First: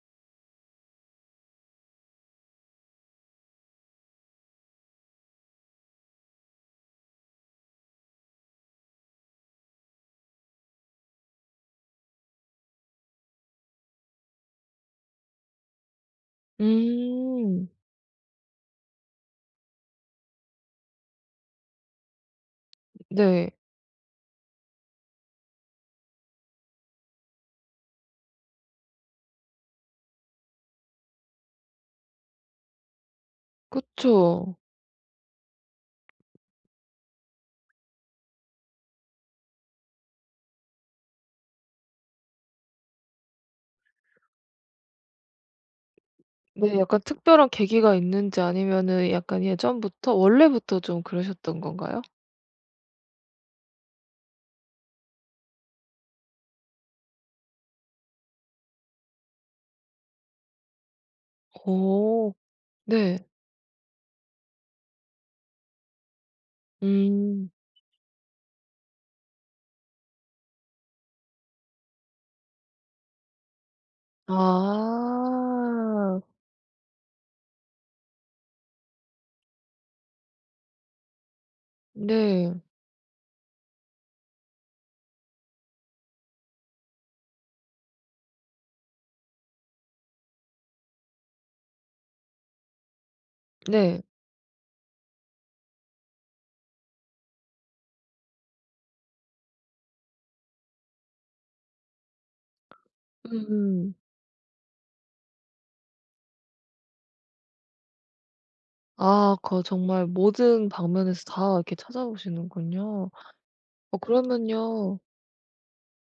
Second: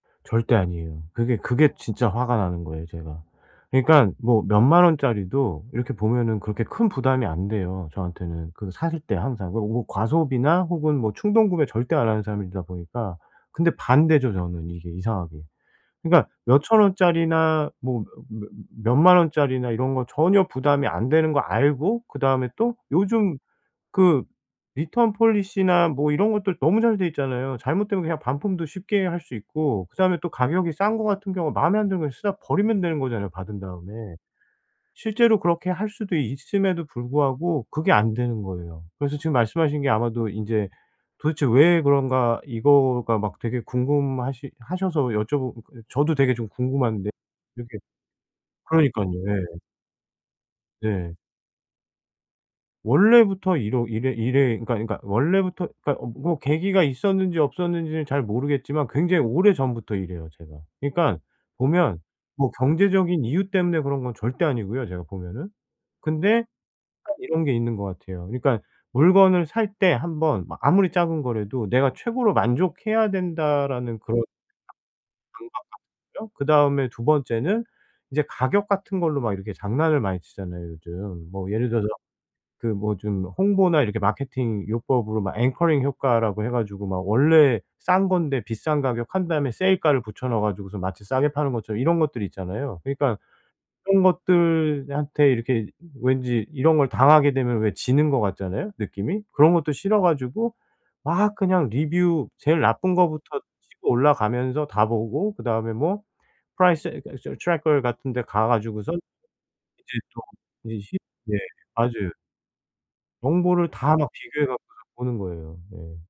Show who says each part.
Speaker 1: 절대 아니에요. 그게, 그게 진짜 화가 나는 거예요, 제가. 그러니깐 뭐 몇 만 원짜리도 이렇게 보면은 그렇게 큰 부담이 안 돼요, 저한테는. 그 사실 때 항상 그 오 과소비나 혹은 뭐 충동구매 절대 안 하는 사람이다 보니까. 근데 반대죠, 저는 이게 이상하게. 그러니까 몇천 원짜리나
Speaker 2: 음.
Speaker 1: 뭐 몇 몇 몇 만 원짜리나 이런 거는 전혀 부담이 안 되는 거 알고 그다음에 또 요즘
Speaker 2: 네.
Speaker 1: 그 return policy나 뭐 이런 것들 너무 잘 돼 있잖아요. 잘못되면 그냥 반품도 쉽게 할 수 있고 그다음에 또 가격이 싼 거 같은 경우 마음에 안 드는 거 쓰다 버리면 되는 거잖아요, 받은 다음에.
Speaker 2: 그쵸.
Speaker 1: 실제로 그렇게 할 수도 있음에도 불구하고 그게 안 되는 거예요. 그래서 지금 말씀하신 게 아마도 인제 '도대체 왜 그런가.' 이거가 막 되게 궁금하시 하셔서 여쭤보고 저도 되게 좀
Speaker 2: 네 약간
Speaker 1: 궁금한데
Speaker 2: 특별한
Speaker 1: 이렇게
Speaker 2: 계기가 있는지 아니면은
Speaker 1: 그러니깐요.
Speaker 2: 약간
Speaker 1: 예.
Speaker 2: 예전부터 원래부터 좀
Speaker 1: 네.
Speaker 2: 그러셨던 건가요?
Speaker 1: 원래부터 이러 이래 이래 그러니까, 그러니까 원래부터 그러니까 어 뭐 계기가 있었는지 없었는지는 잘 모르겠지만 굉장히 오래전부터 이래요, 제가. 그러니깐 보면
Speaker 2: 어.
Speaker 1: 뭐 경제적인
Speaker 2: 네.
Speaker 1: 이유 때문에 그런 건 절대 아니고요, 제가 보면은. 근데 딱 이런
Speaker 2: 음.
Speaker 1: 게 있는 것 같아요. 그러니까 물건을 살 때 1 번 뭐 아무리 작은 거라도 '내가 최고로 만족해야 된다.'라는 그런
Speaker 2: 아.
Speaker 1: 강박관념? 그다음에 2 번째는 이제 가격 같은 걸로 막 이렇게 장난을 많이 치잖아요, 요즘. 뭐 예를 들어서
Speaker 2: 네.
Speaker 1: 그 뭐 좀 홍보나 이렇게 마케팅 요법으로 막 앵커링 효과라고 해 가지고 막 원래 싼 건데 비싼 가격 한 다음에 세일가를 붙여 넣어 가지고서 마치 싸게 파는 것처럼 이런 것들이 있잖아요. 그러니까는
Speaker 2: 네.
Speaker 1: 그런 것들한테 이렇게 왠지 이런 걸 당하게 되면 왜 지는 것 같잖아요, 느낌이? 그런 것도 싫어 가지고 막 그냥 리뷰 제일 나쁜 거부터 치고
Speaker 2: 음음.
Speaker 1: 올라가면서 다 보고 그다음에 뭐 price [unintelligible] traker 같은 데 가 가지고선
Speaker 2: 아 거
Speaker 1: 이제
Speaker 2: 정말 모든
Speaker 1: 쪼끔 이 십
Speaker 2: 방면에서
Speaker 1: 예.
Speaker 2: 다 이렇게
Speaker 1: 맞아요.
Speaker 2: 찾아보시는군요.
Speaker 1: 정보를 다
Speaker 2: 어
Speaker 1: 막 비교해 갖고선
Speaker 2: 그러면요.
Speaker 1: 보는 거예요. 네.